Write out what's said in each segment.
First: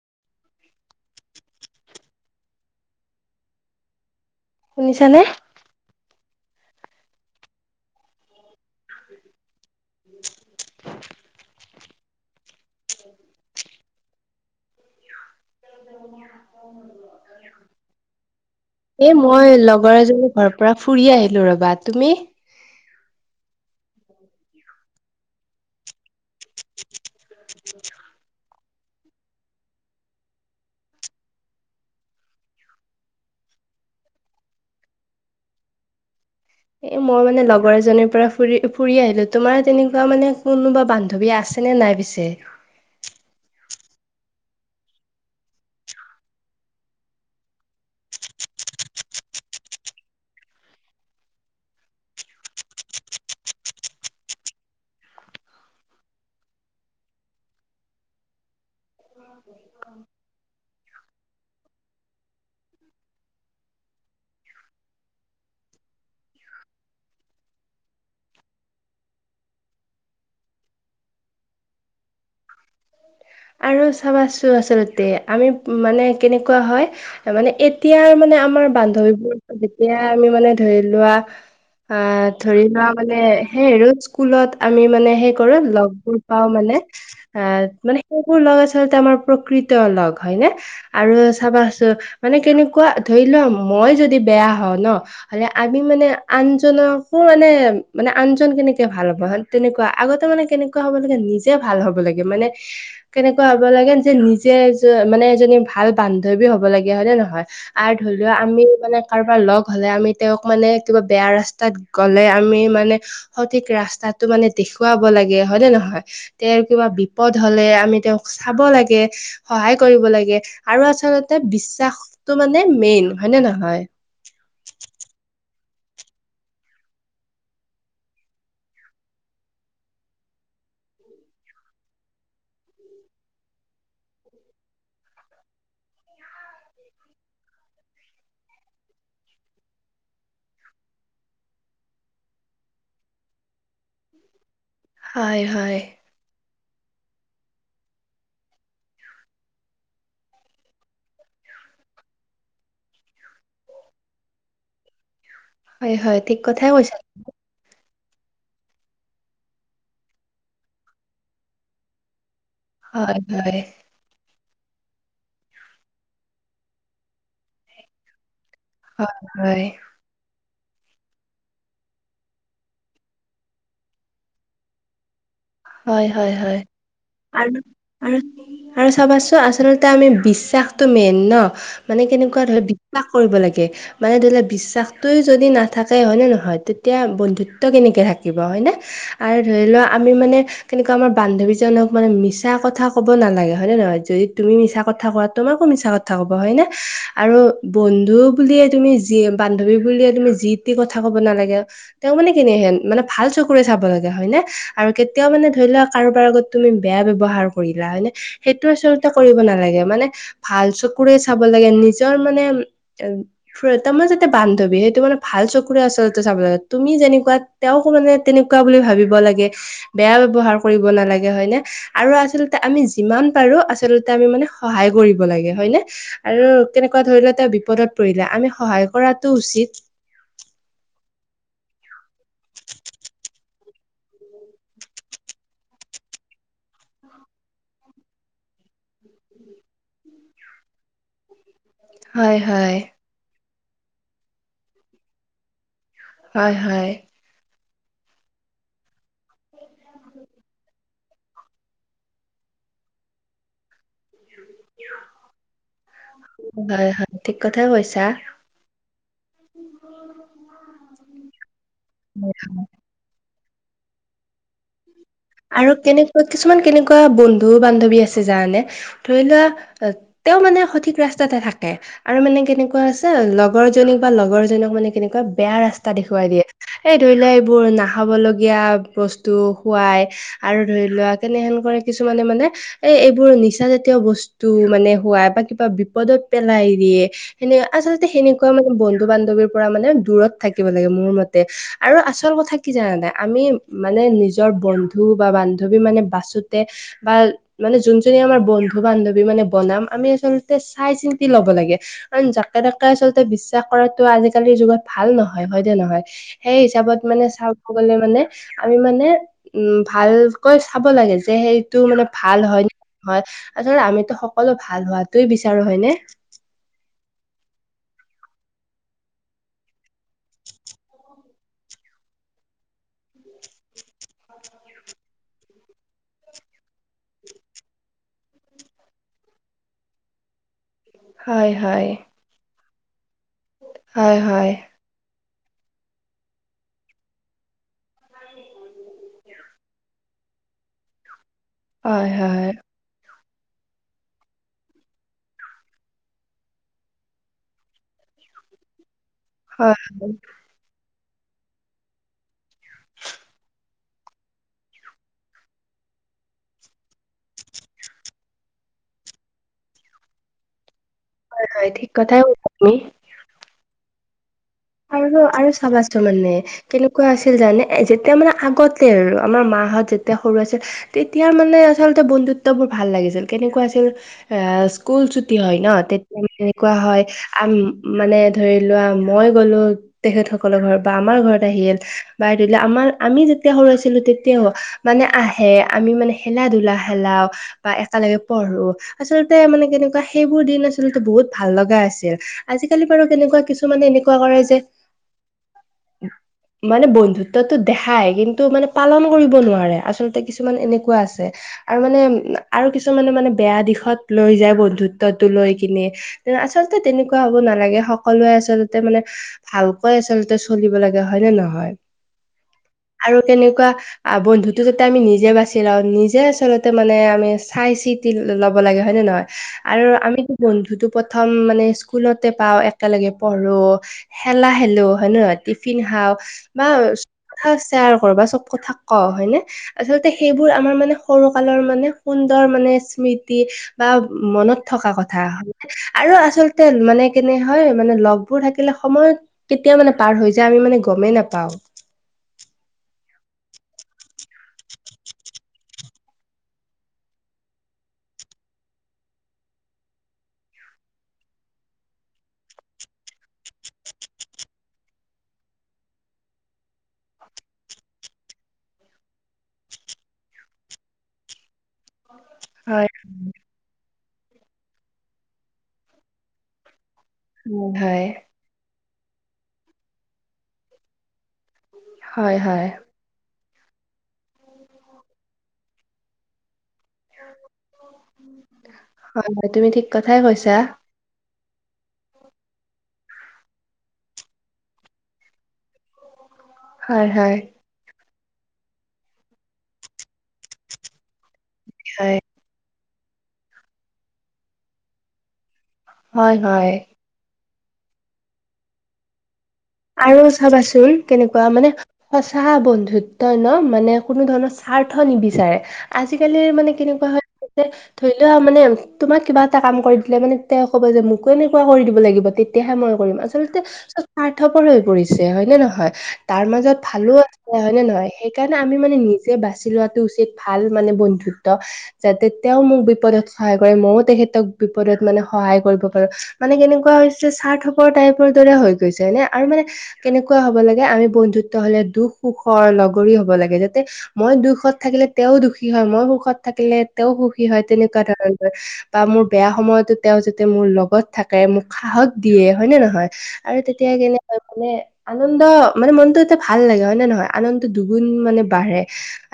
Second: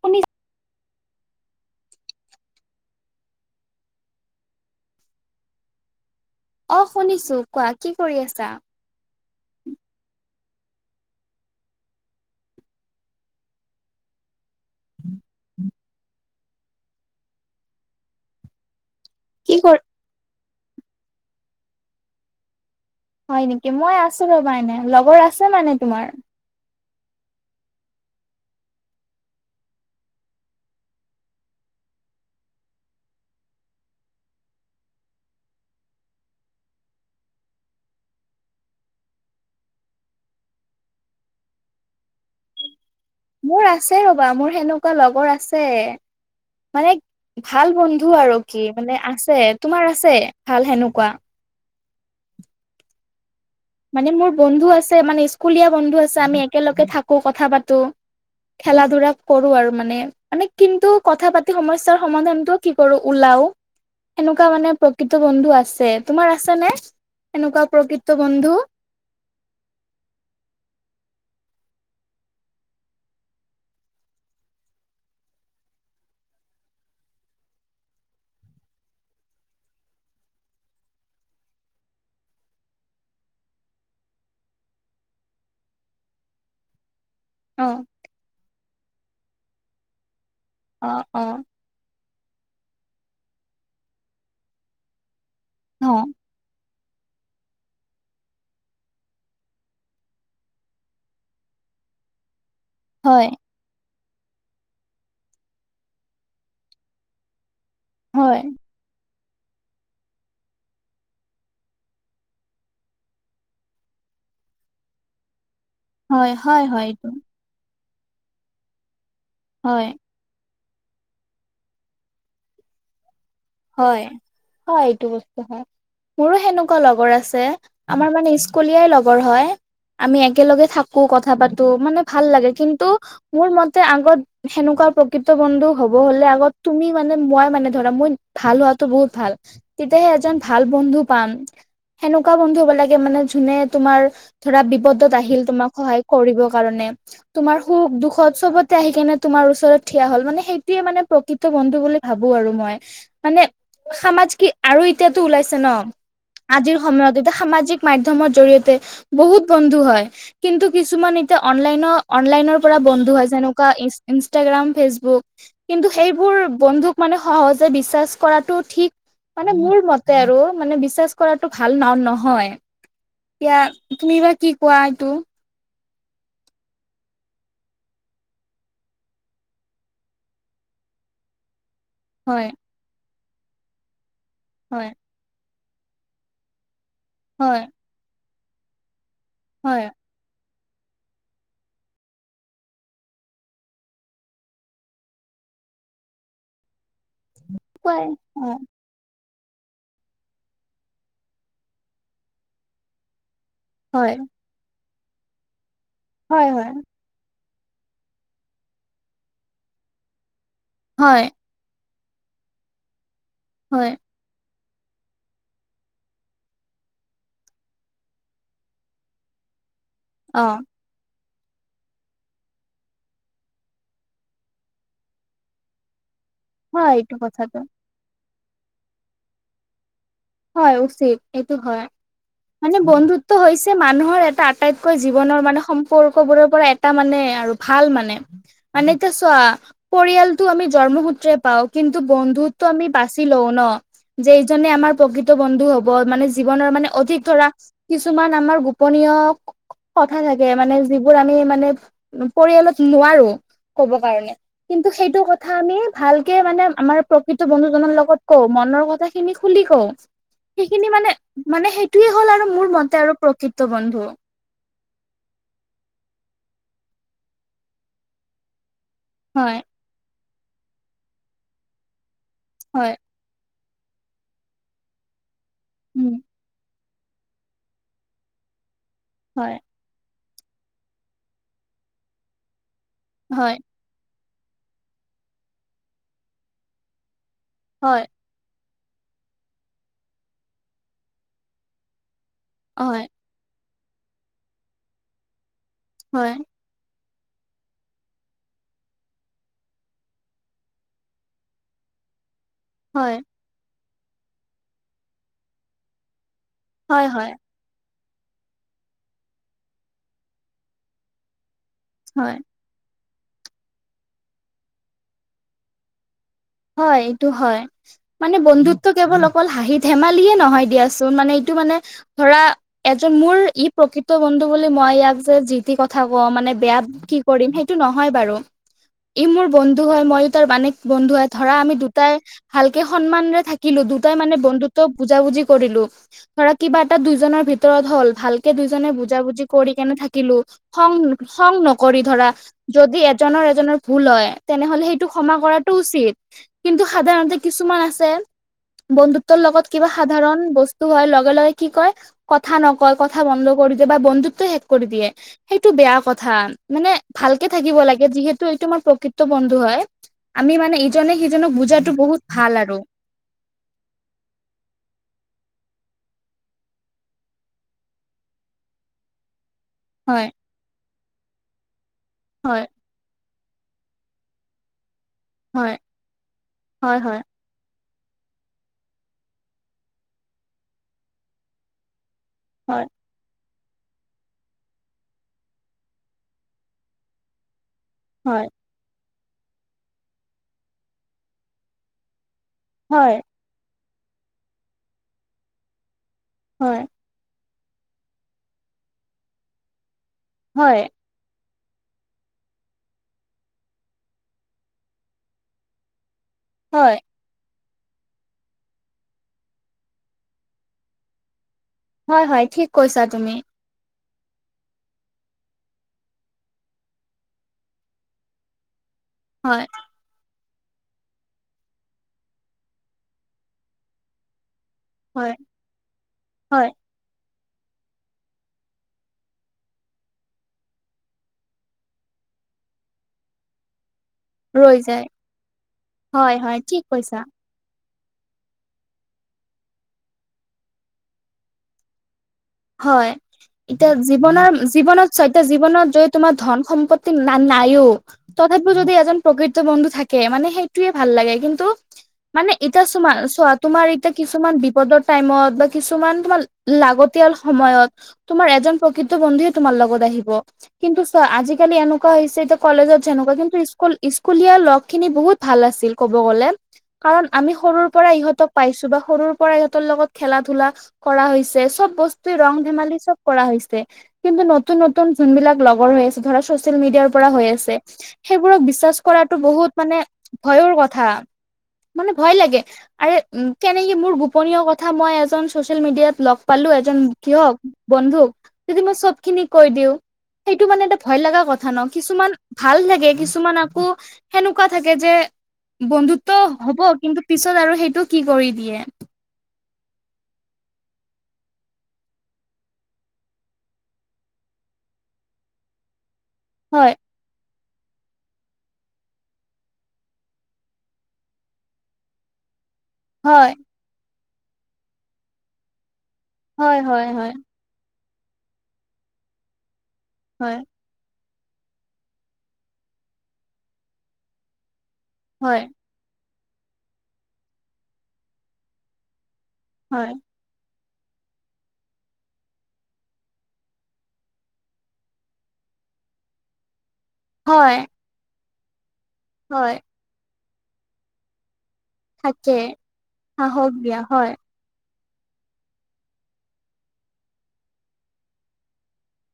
শুনিছ শুনিছা নে অ শুনিছো কোৱা কি কৰি আছা [unintelligible] [unintelligible] এ কি মই কৰি লগৰ এজনী ঘৰৰ পৰা ফুৰি আহিলোঁ ৰ'বা তুমি হয় নেকি মই আছো ৰবা এনে লগৰ আছে মানে তোমাৰ [unintelligible] এ মই মানে লগৰ এজনীৰ পৰা ফুৰি ফুৰি আহিলো তোমাৰ তেনেকুৱা মানে কোনোবা বান্ধৱী আছ আছে নে নাই পিছে মোৰ আছে ৰ'বা মোৰ সেনেকুৱা লগৰ আছে মানে ভাল বন্ধু আৰু কি মানে আছে তোমাৰ আছে ভাল সেনেকুৱা মানে মোৰ বন্ধু আছে মানে স্কুলীয়া বন্ধু আছে আমি একেলগে থাকো কথা পাতো খেলা ধূলা কৰো আৰু মানে মানে কিন্তু কথা পাত তি সমস্যাৰ সমাধানটো কি কৰো ওলাও এনেকুৱা মানে প্ৰকৃত বন্ধু আছে তোমাৰ আছে নে এনেকুৱা প্ৰকৃত বন্ধু আৰু চাবাচো আচলতে আমি মানে কেনেকুৱা হয় মানে এতিয়াৰ মানে আমাৰ বান্ধৱীবোৰ যেতিয়া আমি মানে ধৰি লোৱা আ ধৰি লোৱা মানে সেই আৰু স্কুলত আমি মানে সেই কৰো লগবোৰ পাওঁ মানে [unintelligible] আ মানে সেইবোৰ লগ আচলতে আমাৰ প্ৰকৃত লগ হয়নে অ আৰু অ চাবা চো মানে কেনেকুৱা ধৰি লোৱা মই যদি বেয়া হওঁ ন হলে আমি অ মানে আনজনকো মানে মানে আনজন কেনেকে ভাল হ'ব হয় তেনেকুৱা আগতে মানে কেনেকুৱা হ'ব লাগে নিজে ভাল হব লাগে মানে হয়, কেনেকুৱা হ'ব লাগে যে নিজে মানে এজনী ভাল বান্ধৱী হব লাগিয়া হয় নে নহয় আৰ ধৰি লোৱা হয়, আমি মানে কাৰোবাৰ লগ হলে আমি তেওঁক মানে কিবা বেয়া ৰাস্তাত গলে আমি মানে সঠিক ৰাস্তাটো মানে দেখুৱাব লাগে হয় নে নহয় হয়, তেওঁৰ হয়, হয়, কিবা এইটো বিপদ হলে আমি তেওঁক চাব লাগে সহায় হয়, কৰিব লাগে আৰু আচলতে বিশ্বাসটো মানে মেইন হয় নে নহয় হয় অ এইটো বস্তু হয় মোৰো সেনেকুৱা লগৰ আছে আমাৰ মানে স্কুলীয়াই লগৰ হয় আমি একেলগে থাকো কথা পাতো মানে ভাল লাগে কিন্তু মোৰ মতে আগত সেনেকুৱা প্ৰকৃত বন্ধু হব হলে আগত তুমি মানে মই মানে ধৰা মই ভাল হোৱাতো বহুত ভাল তেতিয়াহে এজন ভাল বন্ধু পাম সেনেকুৱা বন্ধু হ'ব লাগে মানে যোনে তোমাৰ ধৰা বিপদত হয় আহিল তোমাক হয় সহায় কৰিব কাৰণে। তোমাৰ সুখ দুখত চবতে আহি কেনে তোমাৰ ওচৰত থিয় হ'ল মানে সেইটোয়ে মানে প্ৰকৃতি ত বন্ধু বুলি ভাবো আৰু মই। মানে সামাজ কি আৰু এতিয়াতো ওলাইছে ন হয় হয় ঠিক কথাই আজিৰ কৈছা। সময়ত এতিয়া সামাজিক মাধ্যমৰ জৰিয়তে বহুত বন্ধু হয়, কিন্তু কিছুমান এতিয়া অনলাইন অনলাইনৰ পৰা বন্ধ হয় হৈছে হয়। যেনেকুৱা ই ইনষ্টাগ্ৰাম, ফেচবুক কিন্তু সেইবোৰ বন্ধুক মানে সহজে বিশ্বাস কৰাটো ঠিক হয় মানে, হয় মোৰ মতে আৰু মানে বিশ্বাস কৰাটো ভাল ন নহয়। এতিয়া তুমি বা কি কোৱা এইটো? হয়, হয়, হয়। আৰু আৰু আৰু চাবাচোন আচলতে আমি বিশ্বাসতটো মেইন ন। মানে কেনেকুৱা হয় ধৰি বিশ্বাস কৰিব লাগে মানে ধৰিল হয় বিশ্বাসটয়ে যদি না থাকে হয় নে নহয়, তেতিয়া হয় বন্ধুত্ব কেনেকে থাকিব হয় নে আৰু ধৰি হয় লও আমি মানে কিন্তু আমাৰ বান্ধৱীজনক মানে মিছা কথা ক'ব নালাগে হয় নে নহয়? যদি তুমি মিছা কথা কোৱা তোমাকো মিছা কথা কথা ক'বা হয় নে, আৰু কোৱাই বন্ধু অ বুলিয়ে তুমি যিযে বান্ধৱী বুলিয়ে তুমি যি টি কথা ক'ব নালাগে তেওঁক মানে কেনেহেন মানে ভাল চকুৰে চাব লাগে হয় হয়নে? আৰু কেতিয়াও মানে ধৰি লোৱা কাৰোবাৰ আগত হয় তুমি হয় বেয়া ব ব্যৱহাৰ কৰিলা হয়নে? সেই আচলতে কৰিব নালাগে মানে ভাল চকুৰে হয় লাগে, নিজৰ মানে উম হয় তাৰ য হে বান্ধৱী। সেইটো মানে ভাল চকুৰে আচলতে চাব লাগে তুমি যেনেকুৱা তেওঁকো মানে তেনেকুৱা বুলি ভাবিব লাগে। ‌বেয়া অ ব্ৱহাৰ কৰিব নালাগে হয়নে? আৰু আচলতে আমি যিমান পাৰো আচলতে আমি মানে সহায় কৰিব লাগে হয়নে? আৰু হয় কেনেকুৱা এইটো ধৰিল তেওঁ কথাটো বিপদত পৰিলে, আমি সহায় কৰাটো উচিত। হয় উচিত, এইটো হয়। ‌মানে বন্ধুত্ব হৈছে মানুহৰ এটা আটাইতকৈ জীৱনৰ মানে সম্পৰ্ক বোৰৰ পৰা এটা মানে আৰু ভাল মানে মান ত চোৱা পৰিয়ালটো আমি জন্মসূত্ৰে পাওঁ। কিন্তু হয় বন্ধুত্ব হয় আমি বাচি লওঁ ন! যে এইজনে আমাৰ প্ৰকৃ ত বন্ধু হব মানে হয় জীৱনৰ মানে হয় অধিক ধৰা কিছুমান আমাৰ গোপনীয় কথা থাকে, মানে যিবোৰ আমি মানে পৰিয়ালত নোৱাৰো। ক'ব কাৰণে, কিন্তু সেইটো কথা আমি ভালকে মানে হয় আমাৰ হয় ঠিক প্ৰকৃত কথাই বন্ধু জনৰ কৈছা লগত কওঁ। মনৰ কথা খিনি খুলি কওঁ। সেইখিনি মানে, মানে সেইটোয়ে হ'ল আৰু মোৰ মতে আৰু প্ৰকৃত বন্ধু। আৰু কেনেকুৱা কিছুমান কেনেকুৱা বন্ধু বান্ধৱী আছে জানে নে? ধৰি হয় লোৱা তেওঁ মানে সঠিক ৰাস্তাতে থাকে আৰু মানে কেনেকুৱা হয় আছে লগৰ জনীক বা লগৰজনক মানে কেনেকুৱা বেয়া ৰাস্তা উম দেখুৱাই দিয়ে। সেই ধৰি লোৱা এইবোৰ, নাখাব লগীয়া বস্তু হয় খুৱায় আৰু ধৰি লোৱা কেনেহেন কৰে কিছুমানে মানে, এই এইবোৰ হয় নিচা জতি য় বস্তু মানে খুৱাই বা কিবা বিপদত পেলাই দিয়ে, সেনে হয় আচলতে সেনে নকুৱা মানে বন্ধু বান্ধৱীৰ পৰা মানে দূৰত থাকিব লাগে মোৰ মতে আৰু আচল কথা কি জানা হয় নাই? আমি মানে নিজৰ বন্ধু বা বান্ধৱী মানে হয় বাচোতে বা মানে যোনজনী আমাৰ বন্ধু-বান্ধৱী মানে বনাম, আমি আচলতে চাই চিন্তি লব লাগে৷ কাৰণ যাকে তাকে হয় আচলতে বিশ্বাস কৰাটো আজিকালিৰ যুগত ভাল নহয়। হয় নে নহয়? সেই হিচাপত হয় মানে হয় চাবলে গ'লে মানে আমি মানে উম ভালকৈ চাব লাগে। যে সেইটো মানে হয় ভাল হয়নে হয়৷ আচলতে আমিতো সকলো ভাল হোৱাটোই বিচাৰোঁ হয়নে? হয়, এইটো হয়৷ মানে বন্ধুত্ব কেৱল অকল হাঁহি ধেমালিয়ে নহয় দিয়াচোন, মানে এইটো মানে ধৰা এজন মোৰ ই প্ৰকৃত বন্ধু বুলি মই ইয়াক যে যি তি কথা ক'ম মানে বেয়া কি কৰিম সেইটো নহয় বাৰু। ই মোৰ বন্ধু হয় ময়ো তাৰ মানেক বন্ধু হয় হয় ধৰা আমি হয় দুটাই ভালকে সন্মানৰে থাকিলোঁ, দুটাই হয় মানে হয় বন্ধুত ত' বুজা বুজি কৰিলোঁ, ধৰা কিবা এটা দুইজনৰ ভিতৰত ভিত তৰত হ'ল, ভালকে দুইজনে বুজা বুজি কৰি কেনে থাকিলোঁ, খং খং নকৰি হয় ধৰা হয় যদি এজনৰ এজনৰ ভুল হয় তেনেহ'লে সেইটো ক্ষমা কৰাটো উচিত৷ কিন্তু সাধাৰণতে কিছুমান আছে, বন্ধুত্বৰ লগত হয় কিবা সাধাৰণ বছ তো হোৱাৰ লগে লগে কি কয়, কথা নকয়, কথা বন্ধ কৰি দিয়ে বা বন্ধুত্ব শেষ কৰি দিয়ে৷ সেইটো বেয়া কথা, মানে ভালকে থাকিব লাগে যিহেতু এইটো আমাৰ প্ৰকৃত বন্ধু হয়৷ আমি মানে ইজনে সিজনক হয় ঠিক বুজাটো কথাই বহুত কৈছা ভাল তুমি আৰু৷ আৰু আৰু চাবাচোন মানে কেনেকুৱা আছিল জানে এ, যেতিয়া মানে আগতে আৰু আমাৰ মাহঁত যেতিয়া হয় সৰু আছিল, তেতিয়াৰ মানে আচলতে হয় বন্ধুত্ববোৰ ভাল লাগিছিল, কেনেকুৱা আছিল এ কুল ছুটি হয় ন' তেতিয়া তেনেকুৱা হয় আম মানে ধৰি লোৱা মই গ'লো তেখেতসকলৰ ঘৰত বা আমাৰ ঘৰত আহিল বা ধৰি লোৱা হয় আমাৰ আমি যেতিয়া সৰু আছিলোঁ তেতিয়াও মানে আহে, আমি মানে খেলা ধূলা খেলাওঁ বা একেলগে হয় পঢ়ো৷ আচলতে মানে কেনেকুৱা সেইবোৰ দিন আচলতে বহুত ভাল লগা আছিল৷ আজিকালি বাৰু হয় কেনেকুৱা কিছুমানে এনেকুৱা কৰে যে, হয় মানে বন্ধুত ত্বটো দেখাই কিন্তু মানে পালন কৰিব নোৱাৰে, আচলতে কিছুমান হয় এনেকুৱা আছে৷ আৰু মানে আৰু কিছুমানে মানে বেয়া দিশত লৈ যায় বন্ধুত্বটো লৈ কিনে আচলতে হয় তেনেকুৱা হ'ব নালাগে, সকলোৱে আচল তে মানে ভালকৈ আচলতে চলিব লাগে হয় নে নহয়? হয় হয় ঠিক কৈছা আৰু তুমি তেনেকুৱা আ, বন্ধুতো যাতে আমি নিজে বাচি লওঁ, নিজে আচলতে মানে আমি চাই চিতি ল'ব লাগে হয় নে নহয়? হয় আৰু আমিতো বন্ধুটো প্ৰথম মানে স্কুলতে পাওঁ, একেলগে পঢ় ৰো, খেলা খেলোঁ হয় নে নহয়? টিফিন খাওঁ বা হয় কথাও শ্বেয়াৰ কৰোঁ বা চব কথা কওঁ হয়নে? আচলতে সেইবোৰ আমাৰ মানে সৰু কালৰ মানে সুন্দৰ মানে স্মৃতি। বা মনত ৰৈ থকা যায় কথা আৰু হয় হয় আচলতে ঠিক মানে কৈছা কেনে হয় মানে লগ বোৰ থাকিলে সময় কেতিয়া মানে পাৰ হৈ যায় আমি মানে গমেই নাপাওঁ৷ হয়, এতিয়া জীৱনৰ জীৱনত চৈত জীৱনত যদি তোমাৰ ধন সম্পত্তি না-নাইও তথাপিও যদি এজন প্ৰকৃত বন্ধু থাকে মানে সেইটোৱেই ভাল লাগে, কিন্তু মানে এতিয়া চোমা চোৱা তোমাৰ এতিয়া কিছুমান বিপদৰ টাইমত বা কিছুমান তোমাৰ লাগত তিয়াল সময়ত তোমাৰ এজন প্ৰকৃত বন্ধুৱে তোমাৰ লগত আহিব, কিন্তু চোৱা আজিকালি এনেকুৱা হৈছে হয় কলেজত যেনেকুৱা, কিন্তু স্কুল স্কুলীয়া লগখিনি বহুত ভাল আছিল ক'ব গ'লে৷ কাৰণ আমি হয় হয় সৰুৰপৰা ইহঁতক পাইছোঁ বা সৰুৰপৰা ইহঁতৰ লগত খেলা ধূলা কৰা হৈছে৷ হয় [unintelligible] ৰং হয় ধেমালি চব কৰা হৈছে, কিন্তু নতুন নতুন যোনবিলাক লগৰ হৈ আছে ধৰা চোচ [unintelligible] মেডিয়াৰপৰা হৈ আছে, সেইবোৰক বিশ্বাস হয় কৰাটো হয়, তুমি বহুত ঠিক মানে কথাই কৈছা ভয়ৰ ক কথা, মানে ভয় লাগে। আৰে, উম কেনেকে মোৰ গোপনীয় কথা মই এজন চচিয়েল মিডিয়াত লগ পালোঁ এজন হয় হয় কিহক বন্ধুক যদি মই চবখিনি কৈ দিওঁ, সেইটো মানে এটা ভয় লগা কথা। কথা ন, হয় কিছুমান ভাল লাগে, কিছুমান আকৌ সেনেকুৱা থাকে যে, বন্ধুত্ব হয় হয় হ'ব, কিন্তু পিছত আৰু সেইটো কি কৰি দিয়ে। আৰু চাবাচোন, কেনেকুৱা মানে সঁচা বন্ধুত্বই ন, মানে কোনো ধৰণৰ স্বাৰ্থ নিবিচাৰে। আজিকালিৰ মানে কেনেকুৱা হয়, যে ধৰি লোৱা মানে। তোমাক কিবা এটা কাম কৰি দিলে মানে তেওঁ কব যে মোকো এনেকুৱা কৰি দিব লাগিব তেতিয়াহে মই কৰিম হয় আচলতে চব স্বাৰ্থপৰ হৈ পৰিছে হয় নে নহয়? তাৰ হয় মাজত হয় ভালো আ এ হয় নে নহয়? সেইকাৰণে আমি মানে নিজে বাছি লোৱাটো উচিত হয় ভাল মানে বন্ধুত্ব৷ যাতে তেওঁ মোক বিপদত সহায় কৰে, মইও তেখেতক বিপদত মানে সহায় হয় কৰিব পাৰোঁ মানে কেনেকুৱা হৈছে, স্বাৰ্থপৰ টাইপৰ দৰে হৈ গৈছে হয়নে? আৰু মানে কেনে হয় এনেকুৱা হ'ব লাগে, আমি বন্ধুত্ব হলে দুখ সুখৰ লগৰী হ'ব লাগে, যাতে মই দুখত থাকিলে, তেওঁ দুখী হয় মই সুখত থাকিলে তেওঁ সুখী হয়, তেনেকুৱা ধৰণৰ বা মোৰ বেয়া হয় সময়তো তেওঁ যাতে মোৰ লগত থাকে, মোক সাহস দিয়ে, থাকে হয় নে নহয় আৰু সাহস তেতিয়া দিয়া কেনে হয় হয় মানে আনন্দ, মানে মনটো এটা ভাল লাগে, হয় নে নহয়? আনন্দ দুগুণ মানে বাঢ়ে।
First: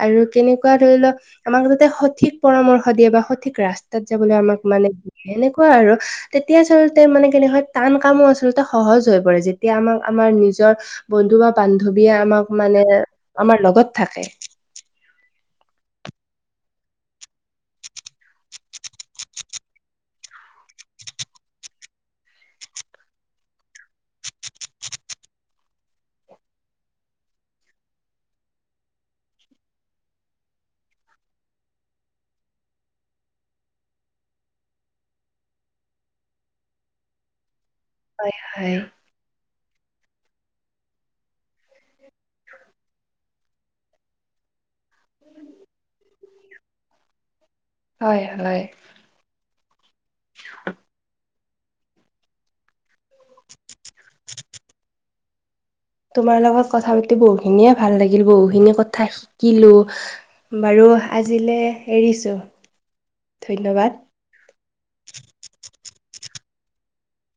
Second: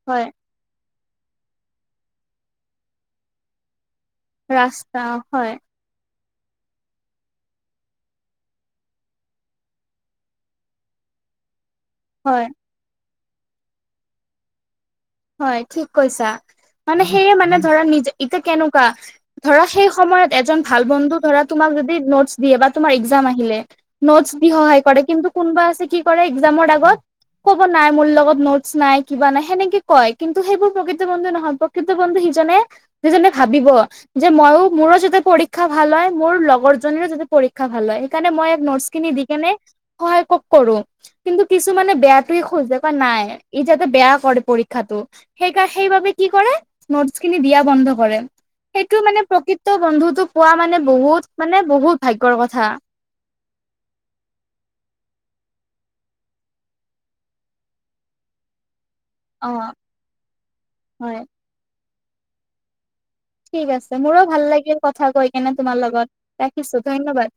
আৰু হয় কেনেকুৱা ধৰি লওক, আমাক যাতে সঠিক পৰামৰ্শ দিয়ে বা সঠিক ৰাস্তা তাত যাবলৈ আমাক মানে ৰাস্তা এ হয় এনেকুৱা আৰু তেতিয়া আচলতে মানে কেনে হয়, টান কামো আচলতে সহজ হৈ পৰে যে এতিয়া আমাক, আমাৰ নিজৰ বন্ধু বা বান্ধৱীয়ে হয় আমাক মানে আমাৰ লগত থাকে। হয় ঠিক কৈছা। মানে সেয়ে মানে ধৰা নিজে এতিয়া কেনেকুৱা। ধৰা, সেই সময়ত এজন ভাল বন্ধু ধৰা তোমাক যদি নোটছ দিয়ে বা তোমাৰ একজাম আহিলে। নোটচ দি সহায় কৰে, কিন্তু কোনোবা আছে, কি কৰে, একজামৰ আগত ক'ব নাই, মোৰ লগত নোটচ নাই, কিবা নাই সেনেকে কয়, কিন্তু সেইবোৰ প্ৰকৃত বন্ধু নহয়, প্ৰকৃত বন্ধু সিজনে, যিজনে ভাবিব। যে, ময়ো মোৰো যাতে পৰীক্ষা ভাল হয়, মোৰ লগৰজনীৰো যাতে পৰীক্ষা ভাল হয়। সেইকাৰণে মই ইয়াক নোটছখিনি দি কেনে সহায় খুব কৰোঁ, কিন্তু কিছুমানে বেয়াতোয়ে খোজে বা নাই ই যাতে বেয়া কৰে পৰী পৰীক্ষাতো, সেইকা, সেইবাবে কি কৰে নোটচখিনি দিয়া বন্ধ কৰে, হয় হয় সেইটো মানে প্ৰকৃত তো বন্ধুতো পোৱা মানে বহুত, মানে বহুত ভাগ্যৰ কথা। [unintelligible] তোমাৰ লগত কথা পাতি বহুখিনিয়ে ভাল লাগিল, বহুখিনিয়ে কথাই অ শিকিলোঁ বাৰু, হয় আজিলে এৰিছোঁ। ঠিক আছে, মোৰো ভাল লাগিল কথা কৈ কেনে তোমাৰ লগত ৰাখিছো, ধন্যবাদ।